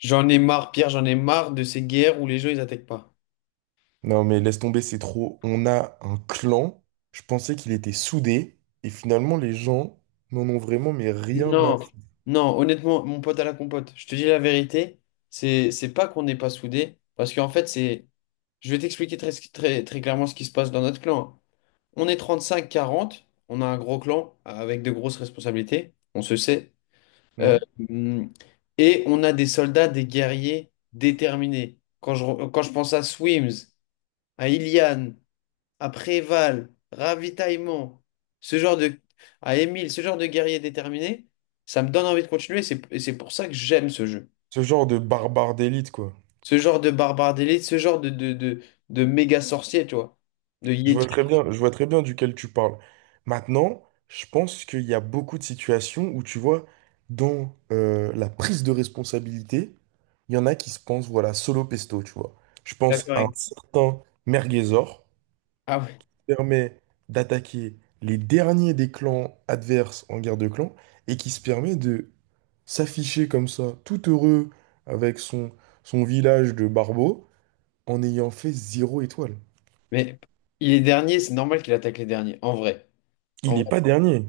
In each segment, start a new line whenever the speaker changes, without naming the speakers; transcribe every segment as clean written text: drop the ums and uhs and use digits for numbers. J'en ai marre, Pierre, j'en ai marre de ces guerres où les gens ils attaquent pas.
Non, mais laisse tomber, c'est trop. On a un clan. Je pensais qu'il était soudé. Et finalement, les gens n'en ont vraiment mais rien à
Non, non, honnêtement, mon pote à la compote, je te dis la vérité, c'est pas qu'on n'est pas soudés, parce qu'en fait, c'est. Je vais t'expliquer très, très, très clairement ce qui se passe dans notre clan. On est 35-40, on a un gros clan avec de grosses responsabilités, on se sait. Euh,
faire.
hum, et on a des soldats, des guerriers déterminés. Quand je pense à Swims, à Ilian, après Val, ravitaillement, ce genre de... à Émile, ce genre de guerrier déterminé, ça me donne envie de continuer. Et c'est pour ça que j'aime ce jeu.
Ce genre de barbare d'élite, quoi.
Ce genre de barbare d'élite, ce genre de méga sorcier, tu vois. De
Je vois
Yeti.
très bien, je vois très bien duquel tu parles. Maintenant, je pense qu'il y a beaucoup de situations où tu vois, dans la prise de responsabilité, il y en a qui se pensent, voilà, solo pesto, tu vois. Je pense
D'accord.
à un certain Merguezor.
Ah ouais.
Permet d'attaquer les derniers des clans adverses en guerre de clans et qui se permet de s'afficher comme ça, tout heureux avec son, son village de barbeaux en ayant fait zéro étoile.
Mais il est dernier, c'est normal qu'il attaque les derniers, en vrai.
Il
En
n'est pas
vrai.
dernier.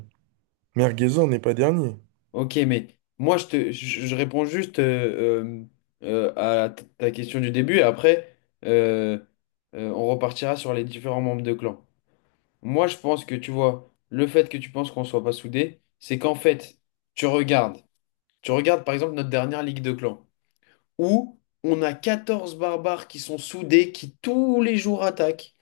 Merguezor n'est pas dernier.
Ok, mais moi, je réponds juste euh, euh, à ta question du début. Et après, euh, on repartira sur les différents membres de clan. Moi, je pense que tu vois, le fait que tu penses qu'on soit pas soudés, c'est qu'en fait, tu regardes, tu regardes par exemple notre dernière Ligue de clans, où on a 14 barbares qui sont soudés, qui tous les jours attaquent,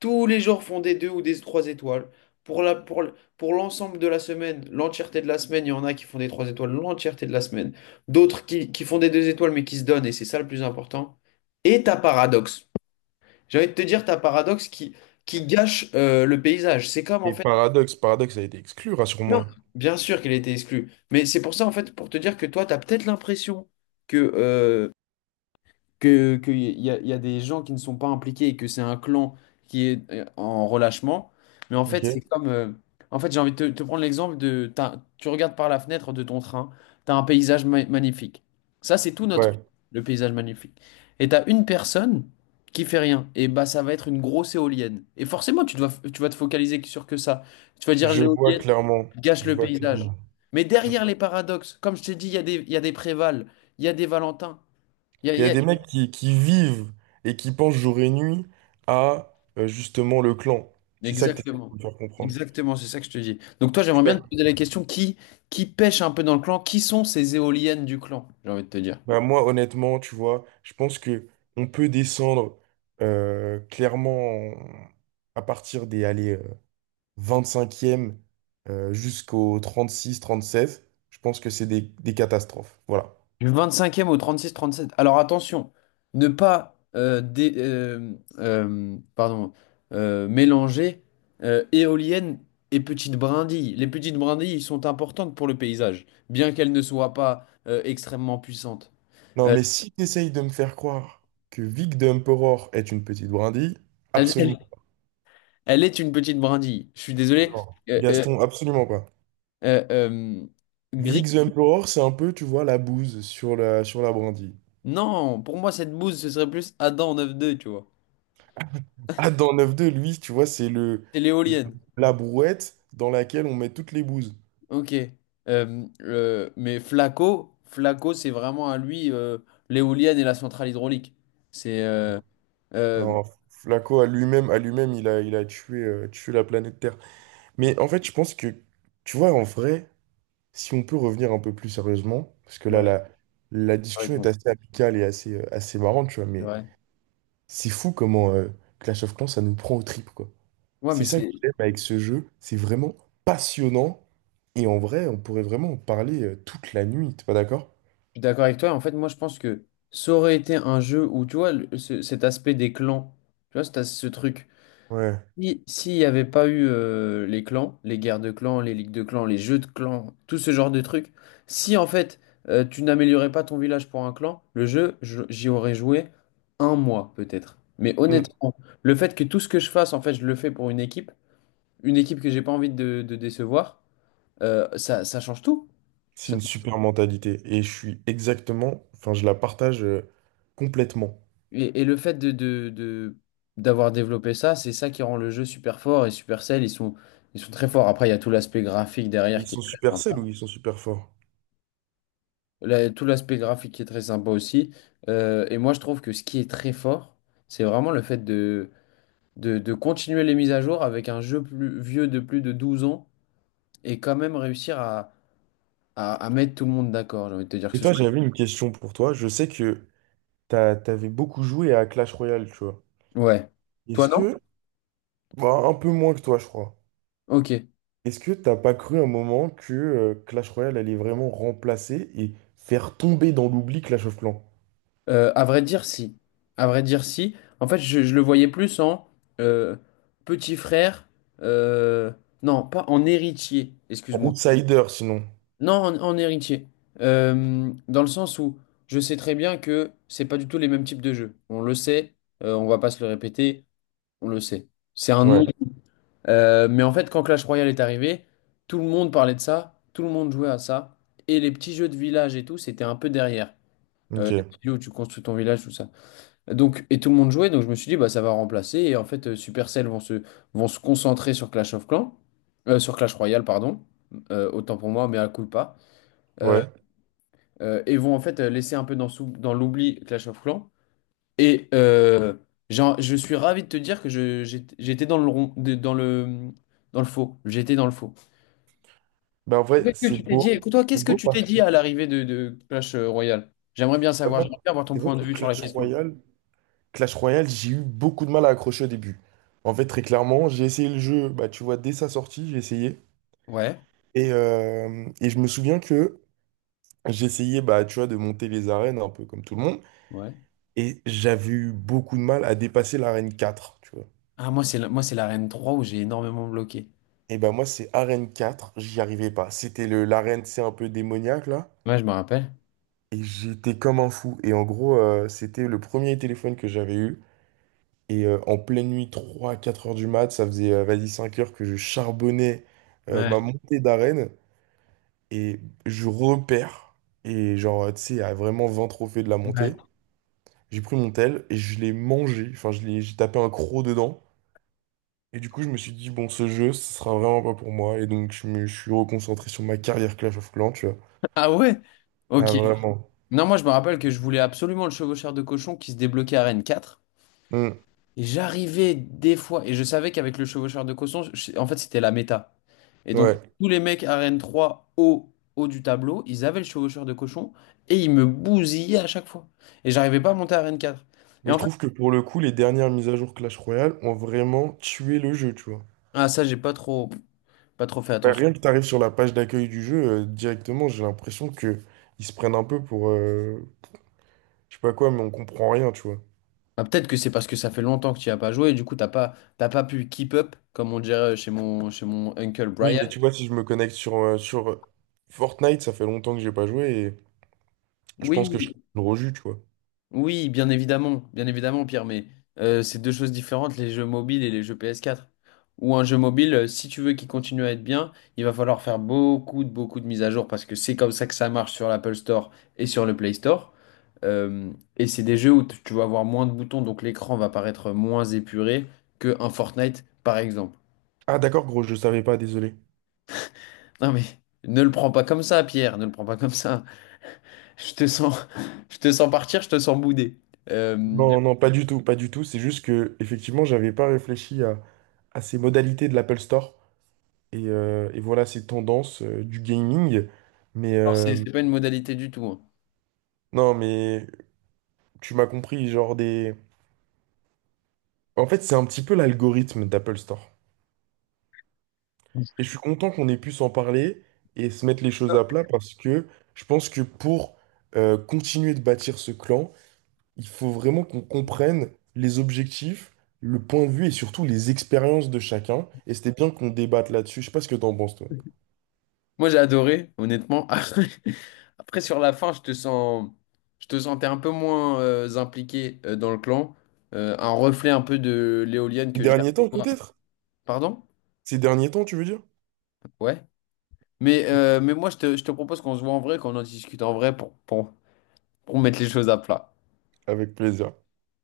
tous les jours font des deux ou des trois étoiles. Pour l'ensemble de la semaine, l'entièreté de la semaine, il y en a qui font des trois étoiles l'entièreté de la semaine, d'autres qui font des deux étoiles mais qui se donnent, et c'est ça le plus important. Et ta paradoxe. J'ai envie de te dire, ta paradoxe qui gâche le paysage. C'est comme en
Et
fait.
Paradoxe, Paradoxe a été exclu, rassure-moi.
Bien sûr qu'elle était exclue. Mais c'est pour ça, en fait, pour te dire que toi, tu as peut-être l'impression que euh, que, qu'il y y a, y a des gens qui ne sont pas impliqués et que c'est un clan qui est en relâchement. Mais en
Ok?
fait, c'est comme. En fait, j'ai envie de te, te prendre l'exemple de. Tu regardes par la fenêtre de ton train, tu as un paysage magnifique. Ça, c'est tout notre.
Ouais.
Le paysage magnifique. Et tu as une personne qui fait rien. Et bah, ça va être une grosse éolienne. Et forcément, tu vas te focaliser sur que ça. Tu vas dire
Je vois
l'éolienne
clairement.
gâche
Je
le
vois
paysage.
clairement.
Mais derrière les paradoxes, comme je t'ai dit, il y a des Préval, il y a des Valentin.
Il y a des mecs qui vivent et qui pensent jour et nuit à justement le clan. C'est ça que tu essaies de
Exactement.
me faire comprendre.
Exactement, c'est ça que je te dis. Donc toi, j'aimerais bien te poser la question, qui pêche un peu dans le clan? Qui sont ces éoliennes du clan? J'ai envie de te dire.
Bah, moi, honnêtement, tu vois, je pense que on peut descendre clairement à partir des allez, 25e jusqu'au 36, 37. Je pense que c'est des catastrophes. Voilà.
Du 25e au 36, 37. Alors attention, ne pas pardon, mélanger éoliennes et petites brindilles. Les petites brindilles sont importantes pour le paysage, bien qu'elles ne soient pas extrêmement puissantes.
Non,
Euh,
mais si tu essayes de me faire croire que Vic the Emperor est une petite brindille,
elle,
absolument
elle- elle est une petite brindille. Je suis désolé.
pas.
Euh, euh,
Gaston, absolument pas.
euh, euh,
Vic the Emperor, c'est un peu, tu vois, la bouse sur sur la brindille.
Non, pour moi, cette bouse, ce serait plus Adam 9-2, tu vois.
Ah, dans 9-2, lui, tu vois, c'est
C'est
le-
l'éolienne.
la brouette dans laquelle on met toutes les bouses.
Ok. Mais Flaco, Flaco, c'est vraiment à lui l'éolienne et la centrale hydraulique. C'est. Euh,
Non, Flaco à lui-même, il a tué, tué la planète Terre. Mais en fait, je pense que, tu vois, en vrai, si on peut revenir un peu plus sérieusement, parce que là,
ouais,
la
c'est vrai.
discussion est
qu'on-
assez amicale et assez, assez marrante, tu vois,
c'est
mais
vrai.
c'est fou comment Clash of Clans, ça nous prend aux tripes, quoi.
Ouais, mais
C'est ça que
c'est.
j'aime avec ce jeu, c'est vraiment passionnant, et en vrai, on pourrait vraiment en parler toute la nuit, t'es pas d'accord?
Je suis d'accord avec toi. En fait, moi, je pense que ça aurait été un jeu où, tu vois, cet aspect des clans, tu vois, c'est ce truc.
Ouais.
Si, s'il n'y avait pas eu les clans, les guerres de clans, les ligues de clans, les jeux de clans, tout ce genre de trucs, si en fait tu n'améliorais pas ton village pour un clan, le jeu, j'y aurais joué un mois peut-être. Mais honnêtement, le fait que tout ce que je fasse, en fait, je le fais pour une équipe que j'ai pas envie de décevoir, ça, ça change tout.
C'est
Ça-
une super mentalité. Et je suis exactement, enfin, je la partage complètement.
et le fait d'avoir développé ça, c'est ça qui rend le jeu super fort et Supercell, ils sont très forts. Après, il y a tout l'aspect graphique derrière
Ils
qui est
sont
très
super sales ou
important.
ils sont super forts.
Tout l'aspect graphique est très sympa aussi. Et moi, je trouve que ce qui est très fort, c'est vraiment le fait de continuer les mises à jour avec un jeu plus vieux de plus de 12 ans et quand même réussir à mettre tout le monde d'accord. J'ai envie de te dire que
Et
ce
toi,
soit.
j'avais une question pour toi. Je sais que t'avais beaucoup joué à Clash Royale, tu vois.
Ouais. Toi,
Est-ce
non?
que, bah, un peu moins que toi, je crois.
Ok.
Est-ce que t'as pas cru un moment que Clash Royale allait vraiment remplacer et faire tomber dans l'oubli Clash of Clans?
À vrai dire, si. À vrai dire, si. En fait, je le voyais plus en euh, petit frère. euh, non, pas en héritier.
En
Excuse-moi.
outsider, sinon.
Non, en héritier. Dans le sens où je sais très bien que c'est pas du tout les mêmes types de jeux. On le sait, on va pas se le répéter, on le sait. C'est un nom.
Ouais,
Mais en fait, quand Clash Royale est arrivé, tout le monde parlait de ça, tout le monde jouait à ça. Et les petits jeux de village et tout, c'était un peu derrière.
ok,
Les petits jeux où tu construis ton village, tout ça. Donc, et tout le monde jouait, donc je me suis dit, bah, ça va remplacer. Et en fait, Supercell vont se concentrer sur Clash of Clans, sur Clash Royale, pardon. Autant pour moi, mais à coup pas. Euh,
ouais.
et vont en fait laisser un peu dans l'oubli Clash of Clans. Et je suis ravi de te dire que j'étais dans le rond, dans le faux. J'étais dans le faux.
Ben en vrai,
Qu'est-ce que tu
c'est
t'es dit?
beau.
Écoute, toi,
C'est
qu'est-ce que
beau
tu t'es
parce
dit à l'arrivée de Clash Royale? J'aimerais bien
que
savoir,
moi,
j'aimerais bien avoir ton
c'est vrai
point de
que
vue sur la
Clash
question.
Royale. Clash Royale, j'ai eu beaucoup de mal à accrocher au début. En fait, très clairement, j'ai essayé le jeu, bah, tu vois, dès sa sortie, j'ai essayé.
Ouais,
Et je me souviens que j'essayais, bah, tu vois, de monter les arènes un peu comme tout le monde.
ouais.
Et j'avais eu beaucoup de mal à dépasser l'arène 4, tu vois.
Ah, moi, c'est l'arène 3 où j'ai énormément bloqué.
Et bah moi, c'est arène 4, j'y arrivais pas. C'était le l'arène, c'est un peu démoniaque, là.
Ouais, je me rappelle.
Et j'étais comme un fou. Et en gros, c'était le premier téléphone que j'avais eu. Et en pleine nuit, 3, à 4 heures du mat, ça faisait, vas-y, 5 heures que je charbonnais ma
Ouais.
montée d'arène. Et je repère. Et genre, tu sais, à vraiment 20 trophées de la
Ouais.
montée. J'ai pris mon tel et je l'ai mangé. Enfin, j'ai tapé un croc dedans. Et du coup, je me suis dit, bon, ce jeu, ce sera vraiment pas pour moi. Et donc, je suis reconcentré sur ma carrière Clash of Clans, tu vois.
Ah ouais?
Ah,
Ok.
vraiment.
Non, moi, je me rappelle que je voulais absolument le chevaucheur de cochon qui se débloquait à Rennes 4.
Hmm,
Et j'arrivais des fois, et je savais qu'avec le chevaucheur de cochon, en fait, c'était la méta. Et donc,
ouais.
tous les mecs Arène 3 haut, haut du tableau, ils avaient le chevaucheur de cochon, et ils me bousillaient à chaque fois. Et j'arrivais pas à monter Arène quatre. Et
Mais je
en fait,
trouve que pour le coup, les dernières mises à jour Clash Royale ont vraiment tué le jeu, tu vois.
ah, ça, j'ai pas trop fait
Bah,
attention.
rien que tu arrives sur la page d'accueil du jeu, directement, j'ai l'impression que ils se prennent un peu pour, je sais pas quoi, mais on comprend rien, tu vois.
Ah, peut-être que c'est parce que ça fait longtemps que tu n'y as pas joué, et du coup, t'as pas pu keep up, comme on dirait chez chez mon uncle
Oui,
Brian.
mais tu vois, si je me connecte sur, sur Fortnite, ça fait longtemps que j'ai pas joué et je pense que je
Oui,
serai gros jus, tu vois.
oui, bien évidemment, Pierre, mais c'est deux choses différentes, les jeux mobiles et les jeux PS4. Ou un jeu mobile, si tu veux qu'il continue à être bien, il va falloir faire beaucoup de mises à jour parce que c'est comme ça que ça marche sur l'Apple Store et sur le Play Store. Et c'est des jeux où tu vas avoir moins de boutons, donc l'écran va paraître moins épuré que un Fortnite, par exemple.
Ah d'accord, gros, je savais pas, désolé.
Non mais ne le prends pas comme ça, Pierre, ne le prends pas comme ça. Je te sens, je te sens partir, je te sens bouder. Euh,
Non, non, pas du tout, pas du tout. C'est juste que, effectivement, j'avais pas réfléchi à ces modalités de l'Apple Store et voilà ces tendances du gaming. Mais
alors c'est c'est pas une modalité du tout, hein.
non, mais tu m'as compris, genre des. En fait, c'est un petit peu l'algorithme d'Apple Store. Et je suis content qu'on ait pu s'en parler et se mettre les choses à plat parce que je pense que pour continuer de bâtir ce clan, il faut vraiment qu'on comprenne les objectifs, le point de vue et surtout les expériences de chacun. Et c'était bien qu'on débatte là-dessus. Je sais pas ce que t'en penses, toi.
Moi, j'ai adoré, honnêtement. Après, après, sur la fin, je te sentais un peu moins impliqué dans le clan. Un reflet un peu de l'éolienne
Ces
que
derniers temps,
j'aperçois.
peut-être?
Pardon?
Ces derniers temps, tu veux dire?
Ouais. Mais moi, je te propose qu'on se voit en vrai, qu'on en discute en vrai pour mettre les choses à plat.
Avec plaisir.